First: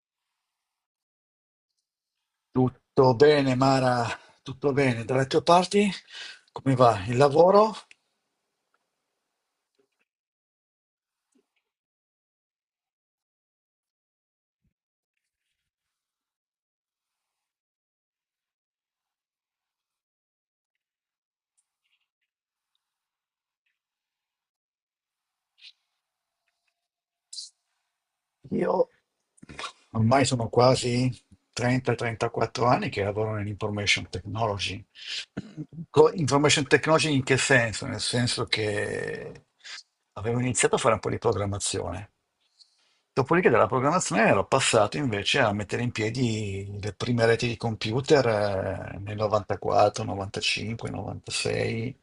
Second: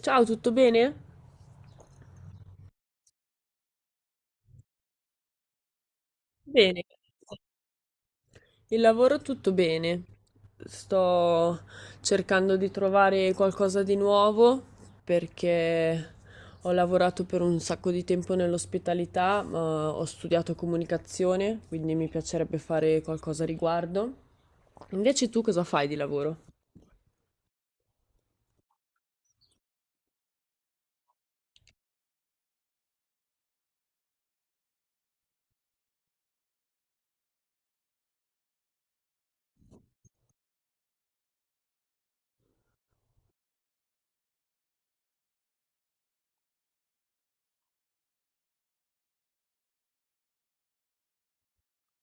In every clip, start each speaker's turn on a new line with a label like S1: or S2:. S1: Ciao, tutto bene?
S2: Tutto bene, Mara, tutto bene. Dalle tue parti, come
S1: Bene,
S2: va? Il
S1: grazie.
S2: lavoro?
S1: Il lavoro tutto bene. Sto cercando di trovare qualcosa di nuovo perché ho lavorato per un sacco di tempo nell'ospitalità, ma ho studiato comunicazione, quindi mi piacerebbe fare qualcosa a riguardo. Invece tu cosa fai di lavoro?
S2: Io ormai sono quasi 30-34 anni che lavoro nell'information technology. Information technology in che senso? Nel senso che avevo iniziato a fare un po' di programmazione. Dopodiché dalla programmazione ero passato invece a mettere in piedi le prime reti di computer nel 94, 95, 96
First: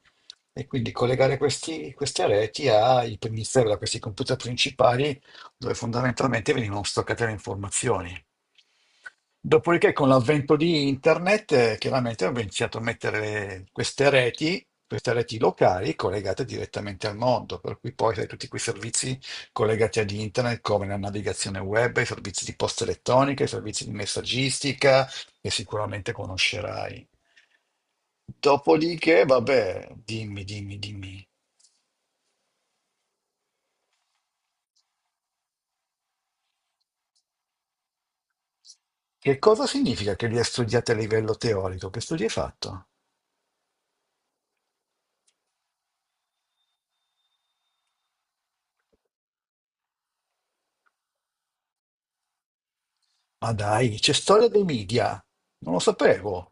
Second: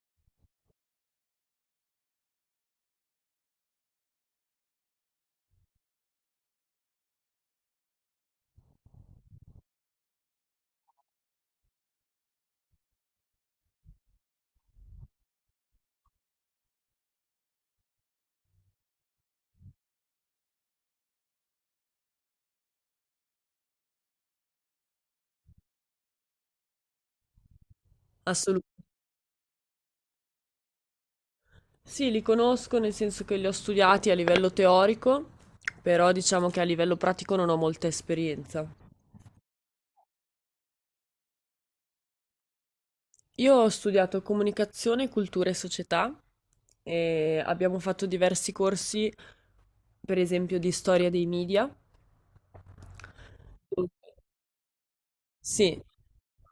S2: e quindi collegare queste reti ai primi server, a questi computer principali dove fondamentalmente venivano stoccate le informazioni. Dopodiché con l'avvento di internet chiaramente ho iniziato a mettere queste reti locali collegate direttamente al mondo, per cui poi sai, tutti quei servizi collegati ad internet come la navigazione web, i servizi di posta elettronica, i servizi di messaggistica che sicuramente conoscerai.
S1: Assolutamente.
S2: Dopodiché, vabbè, dimmi, dimmi, dimmi.
S1: Sì, li conosco nel senso che li ho studiati a livello teorico, però diciamo che a livello pratico non ho molta esperienza.
S2: Che cosa significa che li hai studiati a livello teorico? Che studi hai fatto?
S1: Io ho studiato comunicazione, cultura e società e abbiamo fatto diversi corsi, per esempio di storia dei media.
S2: Ma dai, c'è storia dei media. Non
S1: Sì,
S2: lo sapevo.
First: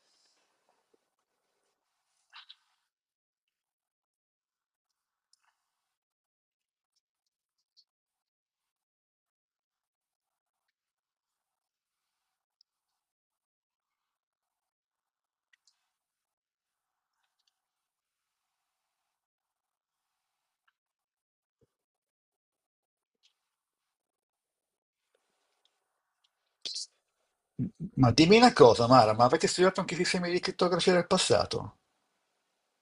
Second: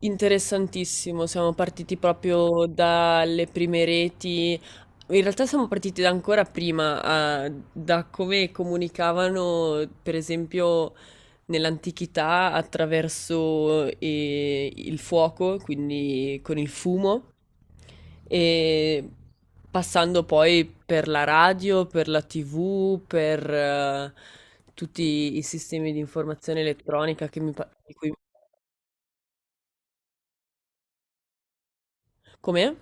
S1: interessantissimo. Siamo partiti proprio dalle prime reti. In realtà siamo partiti da ancora prima, ah, da come comunicavano, per esempio, nell'antichità attraverso il fuoco, quindi con il fumo, e passando poi per la radio, per la TV, per tutti i sistemi di informazione elettronica di
S2: Ma
S1: cui...
S2: dimmi una cosa, Mara, ma avete studiato anche i sistemi di crittografia del passato?
S1: Com'è?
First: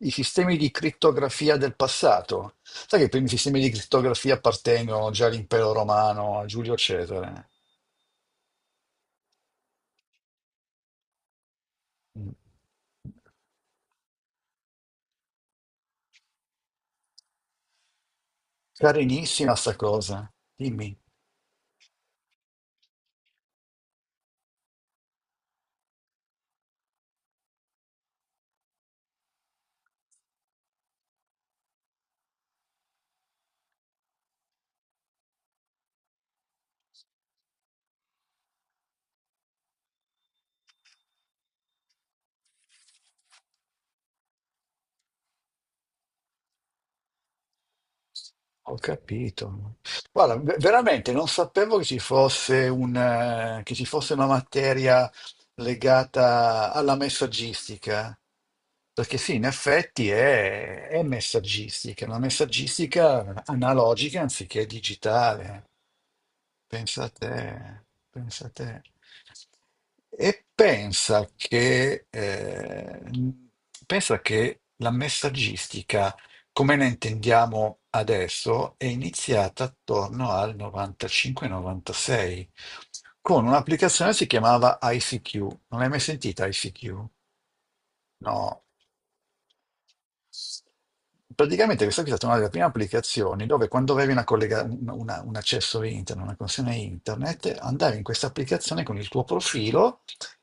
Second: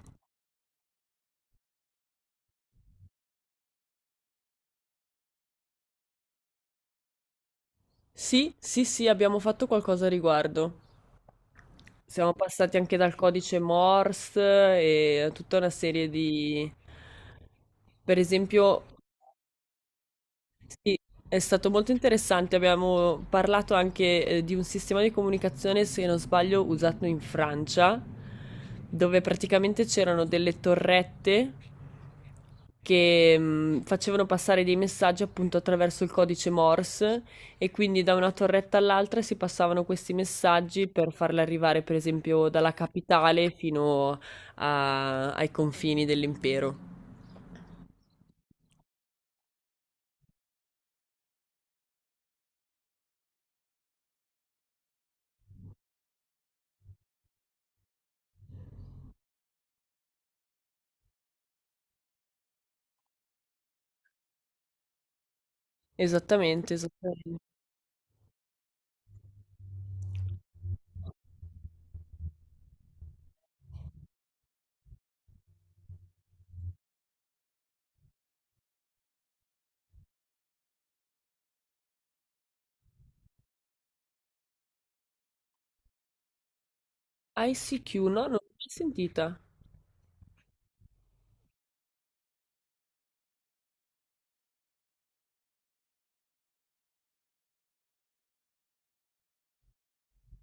S2: I sistemi di crittografia del passato. Sai che i primi sistemi di crittografia appartengono già all'impero romano, a Giulio Cesare.
S1: Sì, sì, sì, abbiamo fatto qualcosa a riguardo. Siamo passati anche dal codice Morse e a tutta una serie di... Per esempio,
S2: Carinissima sta cosa.
S1: sì,
S2: Dimmi.
S1: è stato molto interessante. Abbiamo parlato anche, di un sistema di comunicazione, se non sbaglio, usato in Francia, dove praticamente c'erano delle torrette che facevano passare dei messaggi appunto attraverso il codice Morse e quindi da una torretta all'altra si passavano questi messaggi per farli arrivare, per esempio, dalla capitale fino ai confini dell'impero.
S2: Ho capito. Guarda, veramente non sapevo che ci fosse una materia legata alla messaggistica, perché sì, in effetti è messaggistica, una messaggistica analogica anziché digitale.
S1: Esattamente,
S2: Pensa a te,
S1: esattamente.
S2: pensa a te. E pensa che la messaggistica come la intendiamo adesso, è iniziata attorno al 95-96 con un'applicazione che si chiamava ICQ. Non l'hai mai sentita ICQ?
S1: ICQ, no, non l'ho
S2: No.
S1: mai sentita.
S2: Praticamente questa qui è stata una delle prime applicazioni dove quando avevi una collega- un una- un accesso internet, una connessione internet, andavi in questa applicazione con il tuo profilo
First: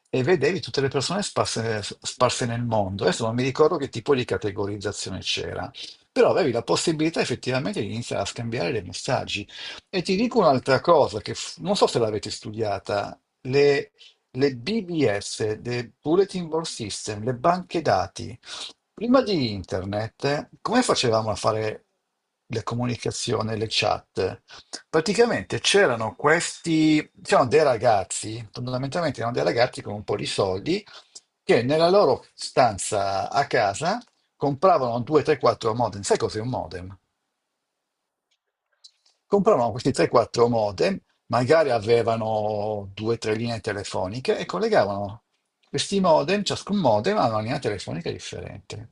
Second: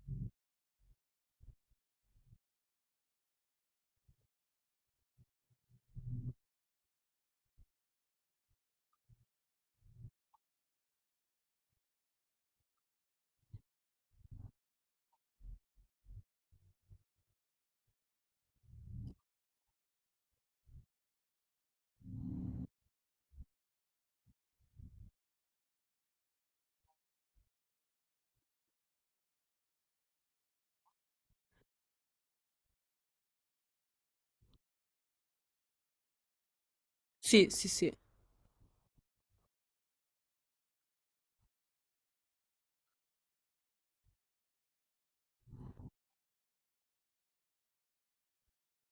S2: e vedevi tutte le persone sparse, sparse nel mondo. Adesso non mi ricordo che tipo di categorizzazione c'era, però avevi la possibilità effettivamente di iniziare a scambiare dei messaggi. E ti dico un'altra cosa che non so se l'avete studiata, le, le BBS, le Bulletin Board System, le banche dati. Prima di internet, come facevamo a fare le comunicazioni, le chat? Praticamente c'erano c'erano dei ragazzi, fondamentalmente erano dei ragazzi con un po' di soldi, che nella loro stanza a casa compravano 2, 3, 4 modem. Sai cos'è un modem?
S1: Sì, sì, sì,
S2: Compravano questi 3-4 modem, magari avevano 2-3 linee telefoniche e collegavano questi modem, ciascun modem a una linea telefonica differente.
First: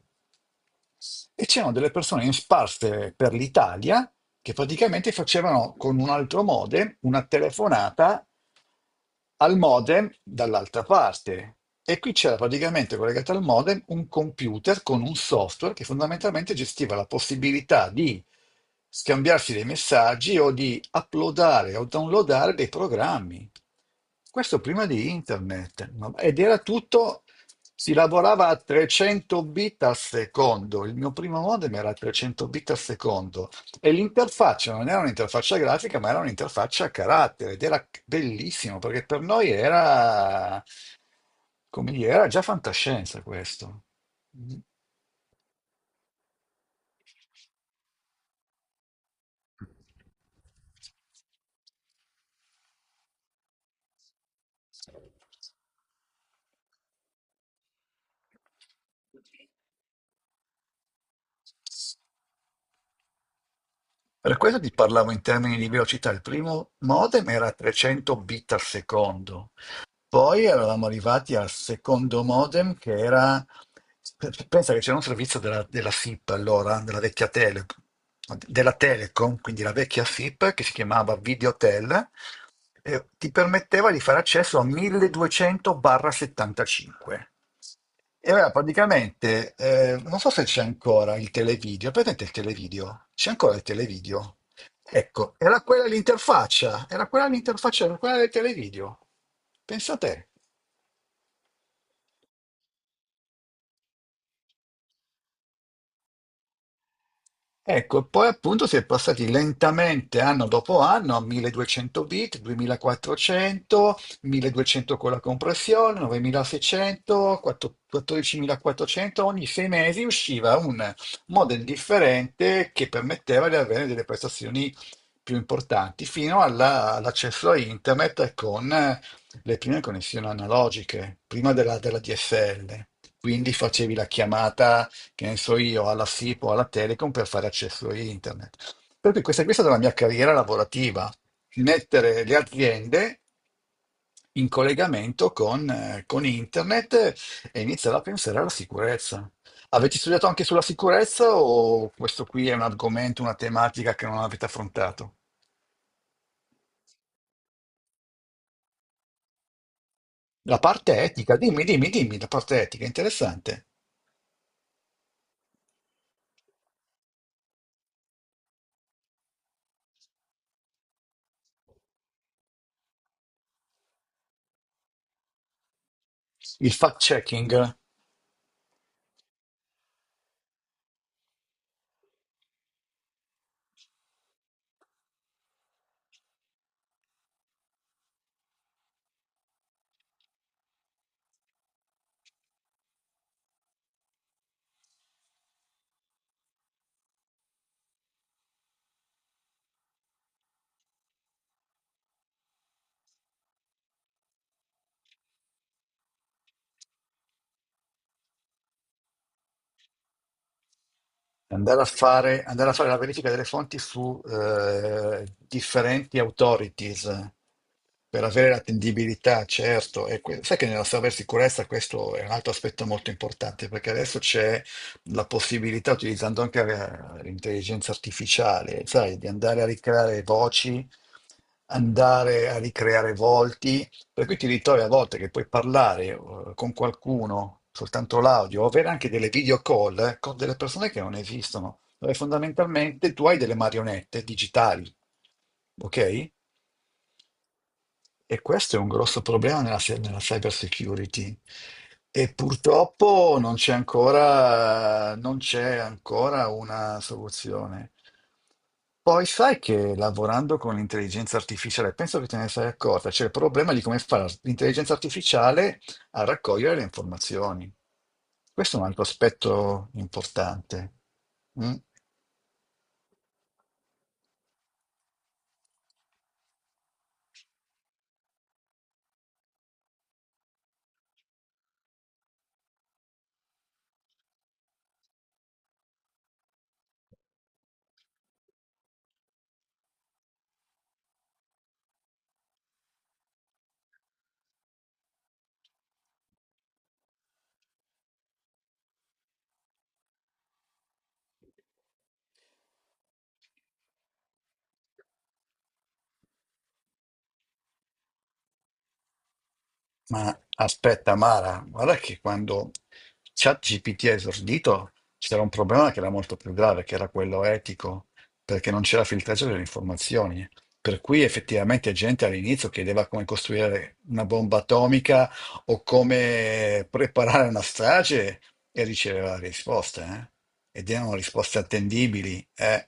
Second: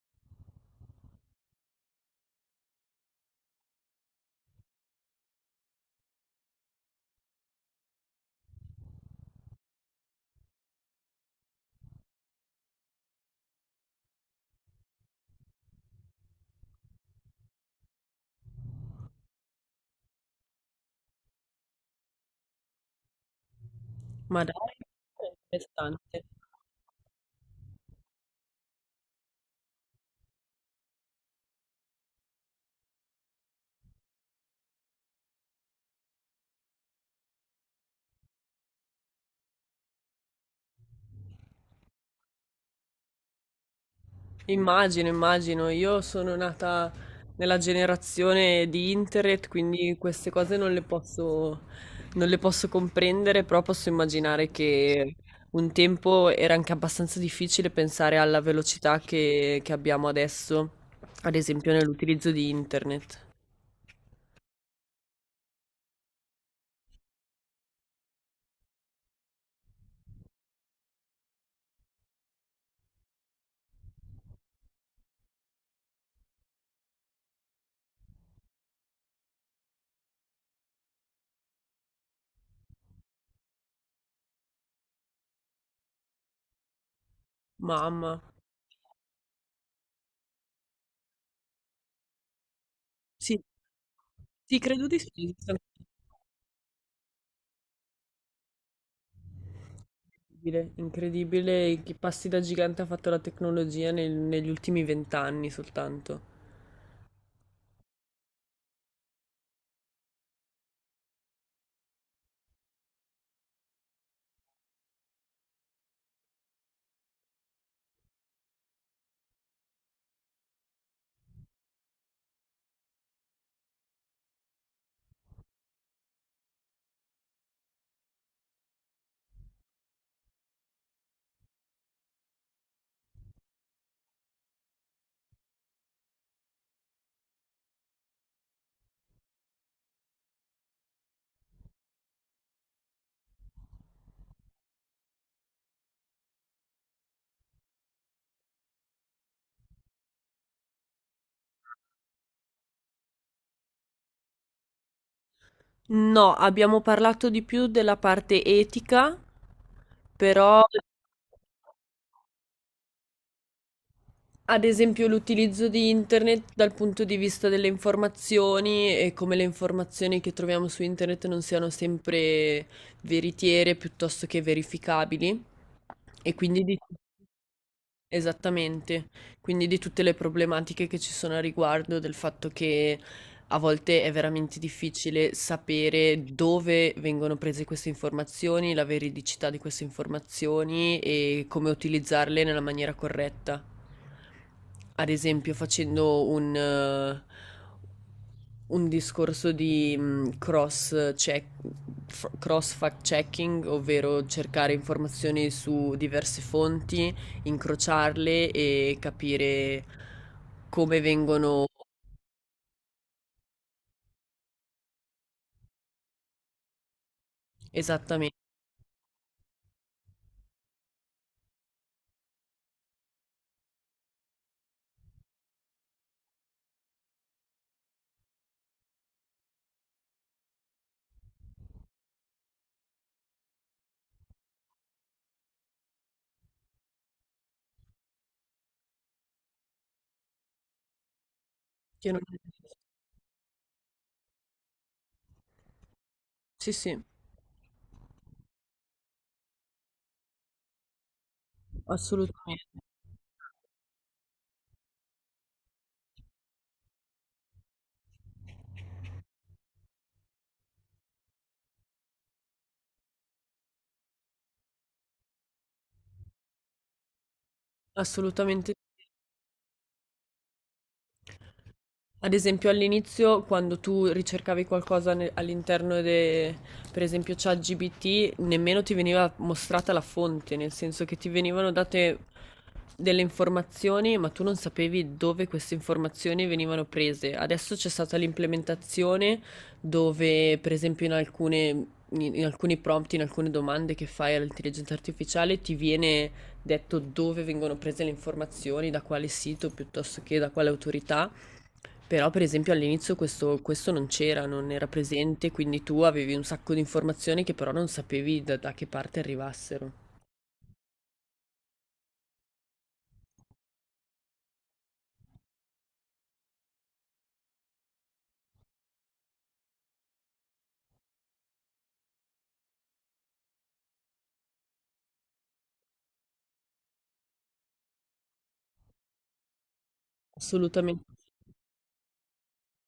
S2: E c'erano delle persone in sparse per l'Italia che praticamente facevano con un altro modem una telefonata al modem dall'altra parte. E qui c'era praticamente collegato al modem un computer con un software che fondamentalmente gestiva la possibilità di scambiarsi dei messaggi o di uploadare o downloadare dei programmi.
S1: ma
S2: Questo
S1: dai,
S2: prima di
S1: è
S2: internet.
S1: interessante.
S2: Ed era tutto, si lavorava a 300 bit al secondo. Il mio primo modem era a 300 bit al secondo. E l'interfaccia non era un'interfaccia grafica, ma era un'interfaccia a carattere ed era bellissimo perché per noi era, come dire, era già fantascienza questo. Mm.
S1: Immagino, immagino, io sono nata nella generazione di internet, quindi queste cose non le posso comprendere, però posso immaginare che un tempo era anche abbastanza difficile pensare alla velocità che abbiamo adesso, ad esempio nell'utilizzo di internet.
S2: Per questo ti parlavo in termini di velocità. Il primo modem era 300 bit al secondo. Poi eravamo arrivati al secondo modem che era, pensa che c'era un servizio della SIP allora, della Telecom, quindi la vecchia SIP che si chiamava Videotel e ti permetteva di fare accesso a 1200/75.
S1: Mamma,
S2: E allora praticamente, non so se c'è ancora il televideo, è presente il televideo? C'è
S1: sì,
S2: ancora il televideo?
S1: sì, credo di sì.
S2: Ecco, era quella l'interfaccia, era quella l'interfaccia, era quella del televideo. Pensa a te.
S1: Incredibile, incredibile che passi da gigante ha fatto la tecnologia negli ultimi vent'anni soltanto.
S2: Ecco, e poi appunto si è passati lentamente anno dopo anno a 1200 bit, 2400, 1200 con la compressione, 9600, 14400, ogni 6 mesi usciva un model differente che permetteva di avere delle prestazioni più importanti, fino all'accesso a internet con le prime connessioni analogiche, prima della DSL. Quindi facevi la chiamata che ne so io, alla SIP o alla Telecom per fare accesso a internet. Per cui questa è stata la mia carriera lavorativa, mettere le aziende in collegamento con internet e iniziare a pensare alla sicurezza. Avete studiato anche sulla sicurezza o questo qui è un argomento, una tematica che non avete affrontato?
S1: No, abbiamo parlato di più della parte etica,
S2: La
S1: però
S2: parte etica, dimmi, dimmi, dimmi, la parte etica, interessante.
S1: ad esempio l'utilizzo di internet dal punto di vista delle informazioni e come le informazioni che troviamo su internet non siano sempre veritiere piuttosto che verificabili e quindi
S2: Il
S1: di
S2: fact-checking.
S1: esattamente. Quindi di tutte le problematiche che ci sono a riguardo, del fatto che a volte è veramente difficile sapere dove vengono prese queste informazioni, la veridicità di queste informazioni e come utilizzarle nella maniera corretta. Ad esempio, facendo un discorso di cross check, cross fact checking, ovvero cercare informazioni su diverse fonti, incrociarle e capire come vengono
S2: Andare a fare la verifica delle fonti su differenti authorities per
S1: esattamente.
S2: avere l'attendibilità, certo. E sai che nella cybersicurezza questo è un altro aspetto molto importante, perché adesso c'è la possibilità, utilizzando anche l'intelligenza artificiale, sai, di andare a ricreare voci, andare a ricreare volti, per cui ti ritrovi a volte che puoi parlare con qualcuno soltanto l'audio, o avere anche delle video call con delle persone che non esistono,
S1: Io
S2: dove
S1: non.
S2: fondamentalmente tu hai delle marionette digitali, ok?
S1: Sì, sì,
S2: E questo è un grosso problema nella, se- nella cyber security. E
S1: assolutamente.
S2: purtroppo non c'è ancora, non c'è ancora una soluzione. Poi sai che lavorando con l'intelligenza artificiale, penso che te ne sei accorta, c'è il problema di come fa l'intelligenza artificiale a raccogliere le informazioni.
S1: Assolutamente
S2: Questo è un altro aspetto importante. Mm.
S1: ad esempio, all'inizio, quando tu ricercavi qualcosa all'interno de, per esempio, ChatGPT, nemmeno ti veniva mostrata la fonte, nel senso che ti venivano date delle informazioni, ma tu non sapevi dove queste informazioni venivano prese. Adesso c'è stata l'implementazione dove, per esempio, in alcuni prompt, in alcune domande che fai all'intelligenza artificiale, ti viene detto dove vengono prese le informazioni, da quale sito piuttosto che da quale autorità. Però per esempio all'inizio questo non c'era, non era presente, quindi tu avevi un sacco di informazioni che però non sapevi da che parte arrivassero.
S2: Ma aspetta, Mara, guarda che quando ChatGPT ha esordito c'era un problema che era molto più grave, che era quello etico, perché non c'era filtraggio delle informazioni. Per cui effettivamente gente all'inizio chiedeva come costruire una bomba atomica o come preparare una strage e riceveva risposte, eh? Ed
S1: Assolutamen
S2: erano risposte attendibili, eh?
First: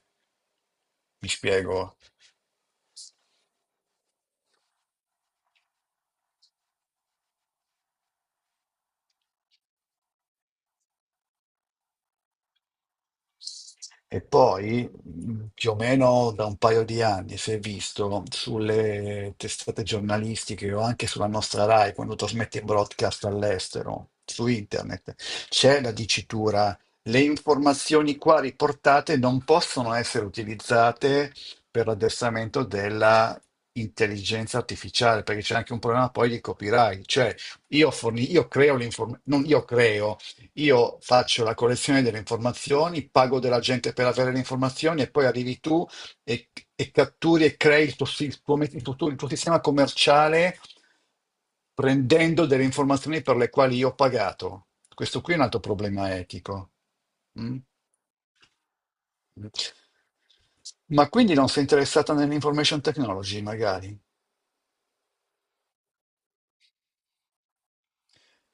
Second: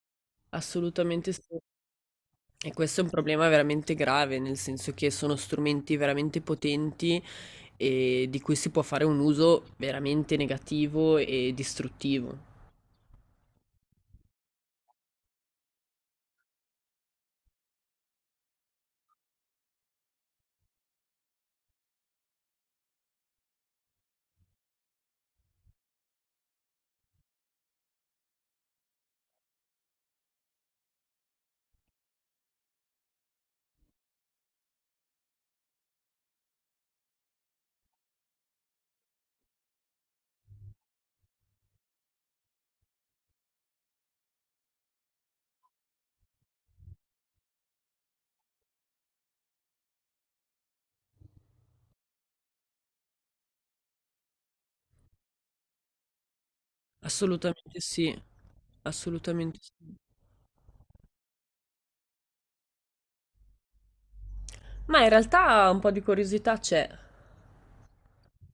S2: Mi
S1: assolutamente sì.
S2: spiego.
S1: E questo è un problema veramente grave, nel senso che sono strumenti veramente potenti, di cui si può fare un uso veramente negativo e distruttivo.
S2: E poi, più o meno da un paio di anni, si è visto sulle testate giornalistiche o anche sulla nostra Rai, quando trasmette in broadcast all'estero, su internet, c'è la dicitura, le informazioni qua riportate non possono essere utilizzate per l'addestramento della intelligenza artificiale, perché c'è anche un problema poi di copyright, cioè io creo l'informazione, non io creo, io faccio la collezione delle informazioni, pago della gente per avere le informazioni e poi arrivi tu e catturi e crei il tuo sistema commerciale prendendo delle informazioni per le quali io ho pagato. Questo qui è un altro problema etico. Mm?
S1: Assolutamente sì, assolutamente sì.
S2: Ma quindi non sei interessata nell'information technology, magari?
S1: Ma in realtà un po' di curiosità c'è.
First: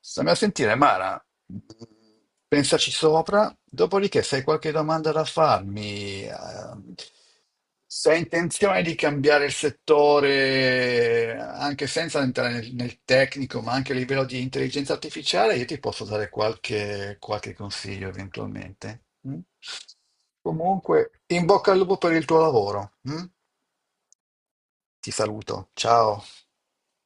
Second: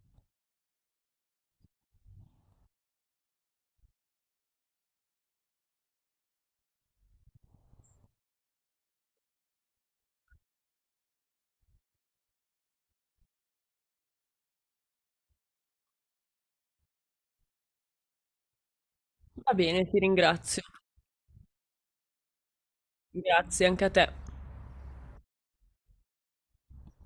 S2: Stammi a sentire, Mara, pensaci sopra, dopodiché se hai qualche domanda da farmi, se hai intenzione di cambiare il settore, anche senza entrare nel tecnico, ma anche a livello di intelligenza artificiale, io ti posso dare qualche consiglio eventualmente. Mm?
S1: Va bene, ti ringrazio.
S2: Comunque, in bocca al lupo per il tuo lavoro. Mm?
S1: Grazie anche a te.
S2: Ti saluto, ciao.